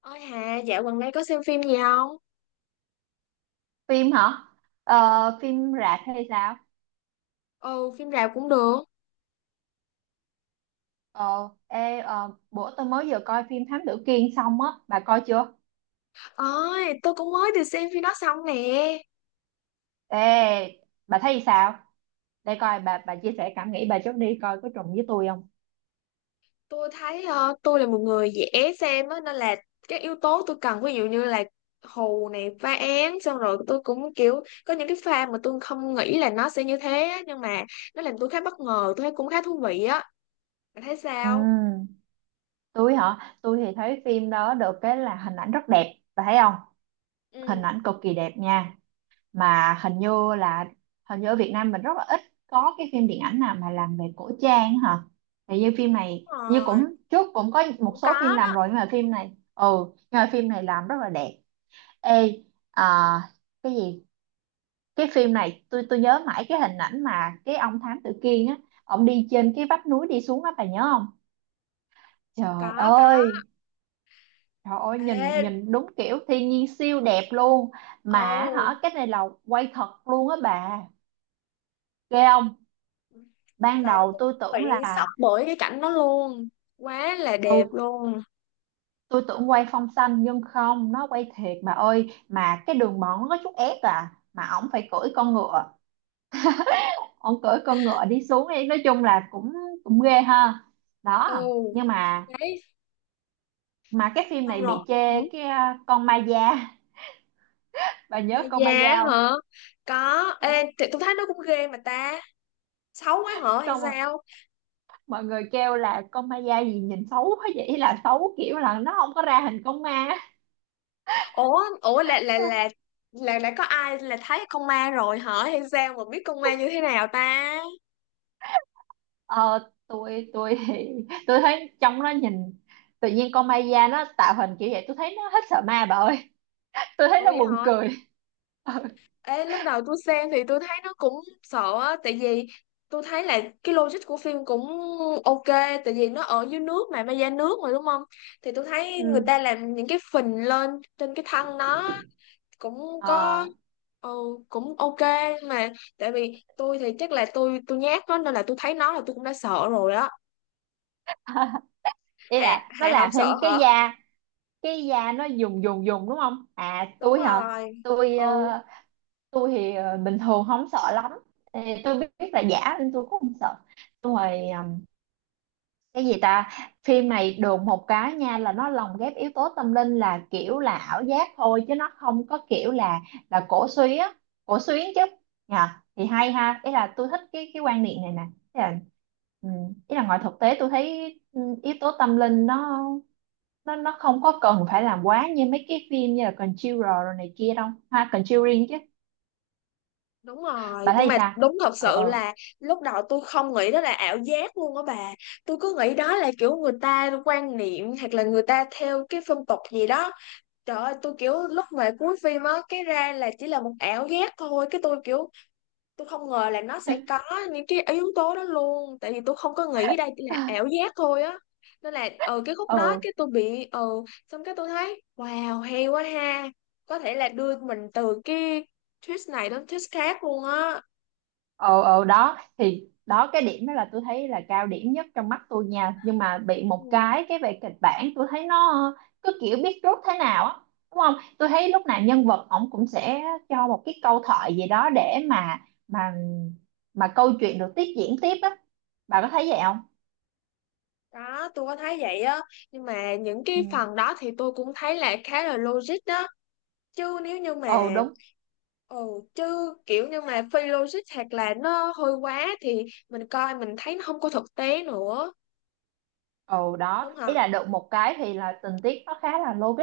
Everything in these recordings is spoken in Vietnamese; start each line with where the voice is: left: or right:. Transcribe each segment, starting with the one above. left: Ôi Hà, dạo gần đây có xem phim gì không?
right: Phim hả? Phim rạp hay sao?
left: Ừ, phim rạp cũng được.
right: Bữa tôi mới vừa coi phim Thám Tử Kiên xong á, bà coi chưa?
left: Ôi, tôi cũng mới được xem phim đó xong nè.
right: Ê, bà thấy sao? Để coi bà, chia sẻ cảm nghĩ bà trước đi, coi có trùng với tôi không?
left: Tôi thấy tôi là một người dễ xem á, nên là các yếu tố tôi cần, ví dụ như là hù này, phá án, xong rồi tôi cũng kiểu có những cái pha mà tôi không nghĩ là nó sẽ như thế á, nhưng mà nó làm tôi khá bất ngờ, tôi thấy cũng khá thú vị á. Bạn thấy sao?
right: Ừ, tôi hả? Tôi thì thấy phim đó được cái là hình ảnh rất đẹp, bà thấy không?
left: Ừ,
right: Hình
left: đúng
right: ảnh cực kỳ đẹp nha. Mà hình như là Hình như ở Việt Nam mình rất là ít có cái phim điện ảnh nào mà làm về cổ trang hả. Thì như phim này, như
left: rồi,
right: cũng trước cũng có một
left: cũng
right: số phim
left: có
right: làm
left: đó.
right: rồi, nhưng mà phim này, ừ nhưng mà phim này làm rất là đẹp. Ê, à, cái gì? Cái phim này tôi nhớ mãi cái hình ảnh mà cái ông thám tử Kiên á, ông đi trên cái vách núi đi xuống á, bà nhớ không? Trời
left: Có, có.
right: ơi, trời ơi,
left: Ê,
right: nhìn nhìn đúng kiểu thiên nhiên siêu đẹp luôn. Mà
left: ồ.
right: hả, cái này là quay thật luôn á bà, ghê không? Ban
left: Trời ơi,
right: đầu
left: tôi
right: tôi tưởng
left: bị sốc
right: là,
left: bởi cái cảnh đó luôn. Quá là đẹp
right: ừ,
left: luôn.
right: tôi tưởng quay phong xanh, nhưng không, nó quay thiệt bà ơi, mà cái đường mòn nó có chút ép à, mà ổng phải cưỡi con ngựa, ổng cưỡi con ngựa đi xuống ấy. Nói chung là cũng, cũng ghê ha.
left: Ừ,
right: Đó, nhưng mà,
left: đấy,
right: cái phim
left: xong
right: này
left: rồi.
right: bị
left: Ừ.
right: chê cái à, con ma da. Bà
left: Mà
right: nhớ con
left: già
right: ma da không?
left: hả? Có.
right: Ừ,
left: Ê, thì tôi thấy nó cũng ghê mà ta. Xấu quá hả hay
right: xong rồi
left: sao?
right: mọi người kêu là con ma da gì nhìn xấu quá vậy, là xấu kiểu là nó không có ra hình con ma.
left: Ủa, ủa là là đã có ai là thấy con ma rồi hả hay sao mà biết con ma như thế nào ta?
right: Ờ, tôi thì tôi thấy trong nó nhìn tự nhiên, con Maya nó tạo hình kiểu vậy tôi thấy nó hết sợ ma bà ơi. Tôi thấy
left: Ủa
right: nó
left: vậy
right: buồn
left: hả?
right: cười. Ừ.
left: Ê, lúc đầu tôi xem thì tôi thấy nó cũng sợ á, tại vì tôi thấy là cái logic của phim cũng ok, tại vì nó ở dưới nước mà, ma da nước mà đúng không? Thì tôi thấy
right: Ừ.
left: người ta làm những cái phình lên trên cái thân nó cũng có
right: Ờ,
left: ừ, cũng ok mà tại vì tôi thì chắc là tôi nhát đó nên là tôi thấy nó là tôi cũng đã sợ rồi đó.
right: ý
left: Hạ
right: là nó
left: Hạ không
right: làm
left: sợ
right: thêm cái
left: hả?
right: da, cái da nó dùng dùng dùng đúng không? À,
left: Đúng
right: tôi hả?
left: rồi.
right: Tôi,
left: Ừ.
right: ờ, tôi thì ờ, bình thường không sợ lắm. Ê, tôi biết là giả nên tôi cũng không sợ. Xong rồi cái gì ta? Phim này đồn một cái nha, là nó lồng ghép yếu tố tâm linh là kiểu là ảo giác thôi, chứ nó không có kiểu là cổ suý á, cổ xuyến chứ, nhờ. Thì hay ha, ý là tôi thích cái quan niệm này nè. Ý là, ừ, ý là ngoài thực tế tôi thấy ừ, yếu tố tâm linh nó, nó không có cần phải làm quá như mấy cái phim như là Conjurer rồi này kia đâu ha, Conjuring chứ.
left: Đúng rồi
right: Bà
left: nhưng
right: thấy
left: mà
right: sao?
left: đúng thật
right: ừ
left: sự
right: ừ
left: là lúc đầu tôi không nghĩ đó là ảo giác luôn á bà, tôi cứ nghĩ đó là kiểu người ta quan niệm hoặc là người ta theo cái phong tục gì đó. Trời ơi tôi kiểu lúc mà cuối phim á cái ra là chỉ là một ảo giác thôi cái tôi kiểu tôi không ngờ là nó sẽ có những cái yếu tố đó luôn, tại vì tôi không có nghĩ đây chỉ là ảo giác thôi á, nên là cái khúc đó
right: Ừ.
left: cái tôi bị xong cái tôi thấy wow hay quá ha, có thể là đưa mình từ cái twist này đến twist khác luôn á.
right: Ờ, đó thì đó, cái điểm đó là tôi thấy là cao điểm nhất trong mắt tôi nha. Nhưng mà bị một
left: Ừ,
right: cái, về kịch bản tôi thấy nó cứ kiểu biết rút thế nào á, đúng không? Tôi thấy lúc nào nhân vật ổng cũng sẽ cho một cái câu thoại gì đó để mà mà câu chuyện được tiếp diễn tiếp á, bà có thấy vậy không?
left: đó, tôi có thấy vậy á nhưng mà những
right: Ừ.
left: cái phần đó thì tôi cũng thấy là khá là logic đó, chứ nếu như
right: Ừ
left: mà
right: đúng.
left: ồ chứ kiểu như mà phi logic hoặc là nó hơi quá thì mình coi mình thấy nó không có thực tế nữa
right: Ồ đó,
left: đúng
right: ý
left: không.
right: là được một cái thì là tình tiết nó khá là logic,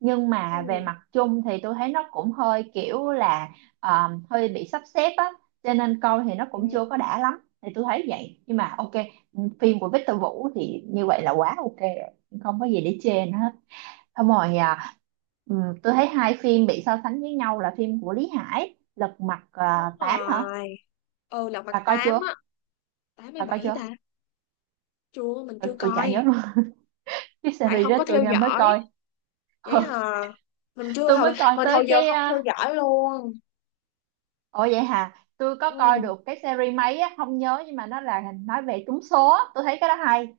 right: nhưng
left: ừ,
right: mà về mặt chung thì tôi thấy nó cũng hơi kiểu là, ờ, hơi bị sắp xếp á, cho nên coi thì nó cũng chưa
left: ừ,
right: có đã lắm, thì tôi thấy vậy. Nhưng mà ok, phim của Victor Vũ thì như vậy là quá ok rồi, không có gì để chê nữa hết. Xong rồi à, tôi thấy hai phim bị so sánh với nhau là phim của Lý Hải Lật Mặt
left: Đúng
right: 8 hả.
left: rồi. Ừ Lật Mặt
right: Bà coi
left: Tám
right: chưa?
left: á. tám mươi
right: bà coi
left: bảy
right: chưa
left: ta? Chưa, mình
right: tôi,
left: chưa
right: chả
left: coi,
right: nhớ luôn. Cái
left: tại
right: series
left: không
right: đó
left: có
right: tôi
left: theo
right: mới
left: dõi.
right: coi.
left: Vậy hả? Mình chưa,
right: Tôi mới
left: hồi
right: coi
left: mình hồi
right: tới
left: giờ
right: cái
left: không theo
right: à,
left: dõi luôn.
right: ồ vậy hả, tôi có coi
left: Ừ.
right: được cái series mấy á không nhớ, nhưng mà nó là nói về trúng số á. Tôi thấy cái đó hay.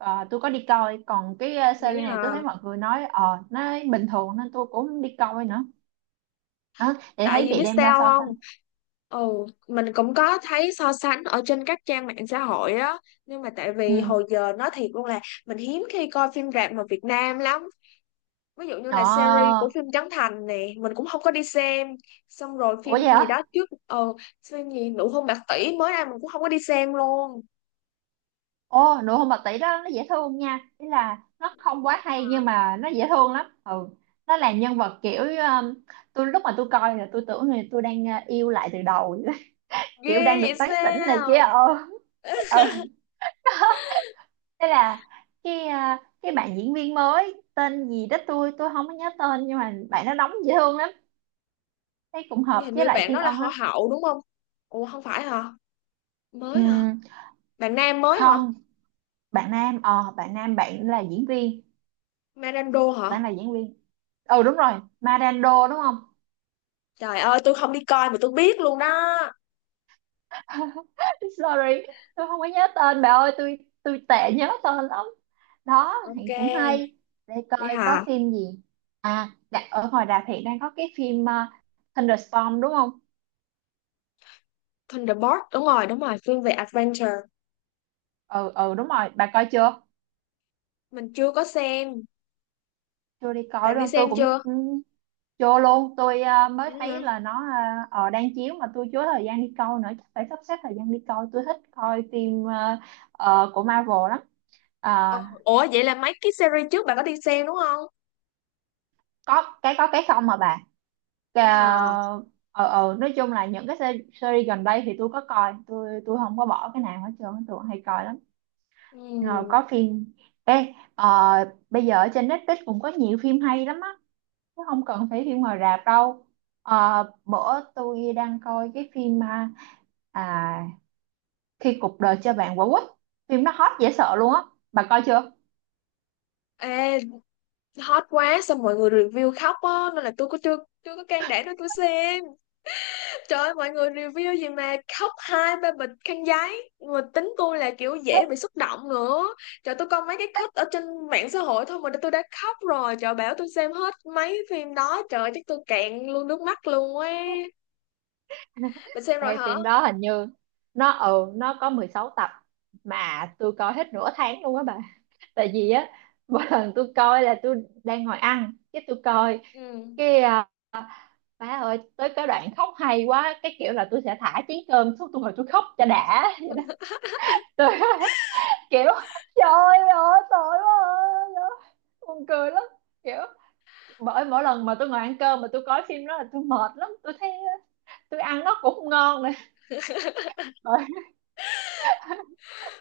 right: Ờ, tôi có đi coi. Còn cái à,
left: Vậy
right: series này tôi thấy
left: hả?
right: mọi người nói ờ nó bình thường nên tôi cũng không đi coi nữa. Đó, để
left: Tại
right: thấy
left: vì
right: bị
left: biết
right: đem ra
left: sao
right: so sánh.
left: không? Ồ, mình cũng có thấy so sánh ở trên các trang mạng xã hội á, nhưng mà tại
right: Ừ.
left: vì hồi giờ nói thiệt luôn là mình hiếm khi coi phim rạp mà Việt Nam lắm, ví dụ như là series
right: Ờ.
left: của phim Trấn Thành nè mình cũng không có đi xem, xong rồi
right: Ủa
left: phim
right: vậy
left: gì
right: hả?
left: đó trước phim gì Nụ hôn bạc tỷ mới ra mình cũng không có đi xem luôn.
right: Ồ, nụ hôn bạc tỷ đó nó dễ thương nha, ý là nó không quá hay nhưng
left: À,
right: mà nó dễ thương lắm. Ừ, nó là nhân vật kiểu tôi lúc mà tôi coi là tôi tưởng là tôi đang yêu lại từ đầu.
left: ghê
right: Kiểu đang được
left: vậy
right: tán tỉnh này kia.
left: sao?
right: Ờ, ừ. Thế là cái à, cái bạn diễn viên mới tên gì đó tôi không có nhớ tên, nhưng mà bạn nó đóng dễ thương lắm, thấy cũng hợp
left: Hình
right: với
left: như
right: lại
left: bạn
right: Thiên
left: đó là
right: Ân
left: họ
right: lắm.
left: Hậu đúng không? Ủa không phải hả? Mới hả?
right: Ừm,
left: Bạn Nam mới hả?
right: không, bạn nam, bạn là diễn viên,
left: Marando hả?
right: bạn là diễn viên ừ đúng rồi, Marando đúng không?
left: Trời ơi, tôi không đi coi mà tôi biết luôn đó.
right: Sorry, tôi không có nhớ tên bà ơi, tôi tệ nhớ tên lắm. Đó,
left: Ok,
right: thì cũng hay. Để
left: vậy
right: coi có
left: hả?
right: phim gì. À, đã, ở ngoài rạp hiện đang có cái phim Thunderstorm đúng không?
left: Thunderbolt, đúng rồi, Phương về Adventure.
right: Ừ, ừ đúng rồi, bà coi chưa?
left: Mình chưa có xem.
right: Chưa đi coi
left: Bạn
right: đúng
left: đi
right: không? Tôi
left: xem
right: cũng
left: chưa?
right: ừ, chưa luôn. Tôi ờ, mới
left: Vậy hả?
right: thấy là nó ờ, đang chiếu mà tôi chưa có thời gian đi coi nữa. Chắc phải sắp xếp thời gian đi coi. Tôi thích coi phim ờ, của Marvel lắm. Ờ,
left: Ờ, ủa, vậy là mấy cái series trước bạn có đi xem đúng không?
right: có cái không mà bà.
left: Vậy hả?
right: Cà- nói chung là những cái series gần đây thì tôi có coi, tôi không có bỏ cái nào hết trơn, tôi hay coi lắm. Rồi
left: Ừ.
right: có phim ê bây giờ ở trên Netflix cũng có nhiều phim hay lắm á, chứ không cần phải phim ngoài rạp đâu. Ờ, bữa tôi đang coi cái phim à, Khi cuộc đời cho bạn quả quýt, phim nó hot dễ sợ luôn á, bà coi chưa?
left: Ê, hot quá, xong mọi người review khóc á, nên là tôi có chưa, chưa có can đảm để tôi xem. Trời ơi, mọi người review gì mà khóc hai ba bịch khăn giấy mà tính tôi là kiểu dễ bị xúc động nữa, trời tôi coi mấy cái cut ở trên mạng xã hội thôi mà tôi đã khóc rồi, trời bảo tôi xem hết mấy phim đó trời chắc tôi cạn luôn nước mắt luôn ấy. Bạn xem rồi
right: Ê,
left: hả?
right: phim đó hình như nó ừ nó có 16 tập, mà tôi coi hết nửa tháng luôn á bà. Tại vì á, mỗi lần tôi coi là tôi đang ngồi ăn cái tôi coi
left: Ừ.
right: cái à, má ơi, tới cái đoạn khóc hay quá cái kiểu là tôi sẽ thả chén cơm xuống, tôi ngồi tôi khóc cho đã. Vậy đó. Tôi kiểu trời ơi tội quá à." Buồn cười lắm, kiểu bởi mỗi lần mà tôi ngồi ăn cơm mà tôi coi phim đó là tôi mệt lắm, tôi thấy tôi ăn nó cũng không ngon nữa.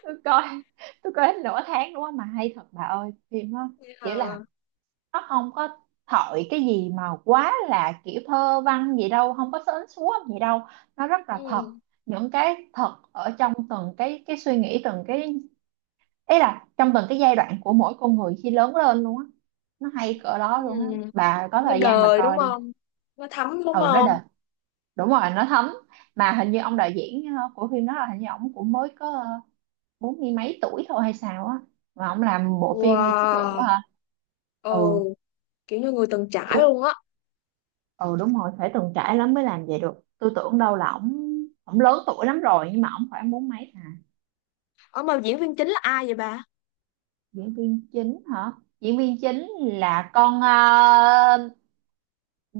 right: tôi coi tôi coi hết nửa tháng đúng không, mà hay thật bà ơi phim đó.
left: Vậy hả?
right: Kiểu là nó không có thổi cái gì mà quá là kiểu thơ văn gì đâu, không có sến súa gì đâu, nó rất là thật.
left: ừ
right: Những cái thật ở trong từng cái suy nghĩ, từng cái ý là trong từng cái giai đoạn của mỗi con người khi lớn lên luôn á. Nó hay cỡ
left: ừ
right: đó luôn á, bà có
left: nó
right: thời gian bà
left: đời đúng
right: coi đi.
left: không? Nó thấm đúng
right: Ừ, nó
left: không?
right: đệt, đúng rồi nó thấm. Mà hình như ông đạo diễn ờ, của phim đó là hình như ổng cũng mới có ờ, bốn mươi mấy tuổi thôi hay sao á, mà ông làm bộ phim với chất lượng
left: Wow,
right: quá hả. Ừ,
left: ồ, kiểu như người từng trải
right: tôi
left: luôn á.
right: ừ đúng rồi, phải từng trải lắm mới làm vậy được. Tôi tưởng đâu là ổng, lớn tuổi lắm rồi, nhưng mà ổng khoảng bốn mấy à.
left: Ở mà diễn viên chính là ai vậy bà?
right: Diễn viên chính hả? Diễn viên chính là con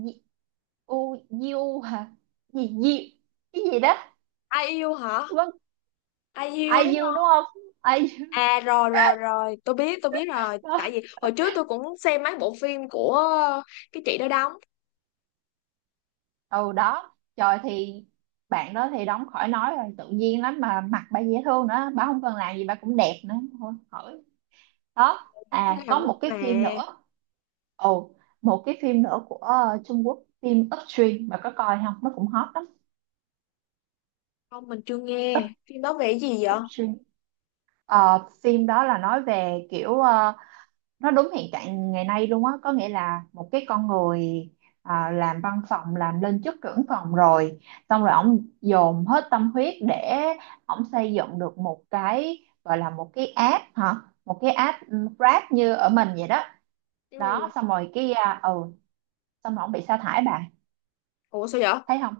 right: Di- u Diu hả, gì Diu, cái gì đó.
left: Ai yêu hả?
right: Vâng,
left: Ai yêu đúng.
right: IU đúng không? Ai?
left: À rồi rồi rồi, tôi biết rồi, tại vì hồi trước tôi cũng xem mấy bộ phim của cái chị đó đóng.
right: Ừ, đó trời thì bạn đó thì đóng khỏi nói rồi, tự nhiên lắm, mà mặt bà dễ thương nữa, bà không cần làm gì bà cũng đẹp nữa, thôi khỏi. Đó
left: Phim
right: à,
left: Hàn
right: có một
left: Quốc
right: cái phim
left: mà.
right: nữa, ồ, một cái phim nữa của ờ, Trung Quốc, phim Upstream, bà có coi không, nó cũng hot lắm.
left: Không, mình chưa nghe. Phim đó về cái gì vậy?
right: Upstream. Ờ, phim đó là nói về kiểu ờ, nó đúng hiện trạng ngày nay luôn á, có nghĩa là một cái con người à, làm văn phòng làm lên chức trưởng phòng rồi, xong rồi ổng dồn hết tâm huyết để ổng xây dựng được một cái gọi là một cái app hả, một cái app Grab như ở mình vậy đó.
left: Ừ.
right: Đó, xong rồi cái à, ừ, xong rồi ổng bị sa thải bà
left: Ủa sao vậy?
right: thấy không.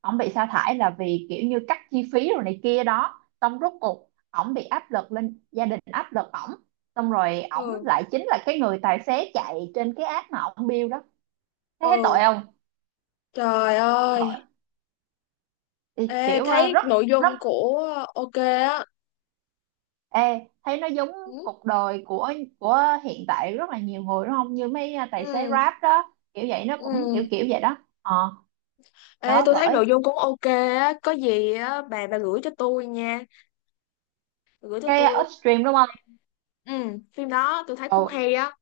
right: Ổng bị sa thải là vì kiểu như cắt chi phí rồi này kia đó, xong rốt cuộc ổng bị áp lực lên gia đình, áp lực ổng, xong rồi ổng
left: Ừ.
right: lại chính là cái người tài xế chạy trên cái app mà ổng build đó. Thế thấy tội
left: Ừ.
right: không?
left: Trời ơi.
right: Bởi thì
left: Ê
right: kiểu ờ,
left: thấy
right: rất
left: nội dung
right: rất
left: của ok á.
right: ê thấy nó giống
left: Ừ.
right: cuộc đời của hiện tại rất là nhiều người đúng không, như mấy ờ, tài xế
left: Ừ.
right: Grab đó kiểu vậy, nó cũng kiểu
left: Ừ.
right: kiểu vậy đó. Ờ,
left: Ê
right: đó
left: tôi thấy nội
right: bởi,
left: dung cũng ok á, có gì á bà gửi cho tôi nha, bà gửi cho
right: cái
left: tôi.
right: Upstream đúng không.
left: Ừ, phim đó tôi thấy cũng
right: Ừ,
left: hay á.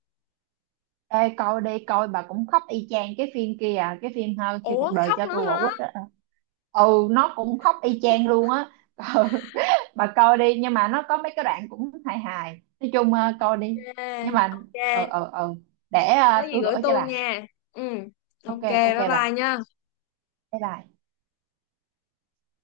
right: ê coi đi, coi bà cũng khóc y chang cái phim kia à, cái phim ha, khi cuộc
left: Ủa
right: đời
left: khóc
right: cho
left: nữa
right: tôi quả
left: hả?
right: quýt á. Ừ, nó cũng khóc y chang luôn á. Ừ, bà coi đi, nhưng mà nó có mấy cái đoạn cũng hài hài, nói chung ờ, coi đi, nhưng
left: Ok.
right: mà ờ
left: Ok.
right: ờ ờ để
left: Có
right: ờ,
left: gì
right: tôi
left: gửi
right: gửi cho
left: tôi
right: bà.
left: nha. Ừ,
right: Ok
left: ok
right: ok
left: bye
right: bà,
left: bye nha.
right: bye bye.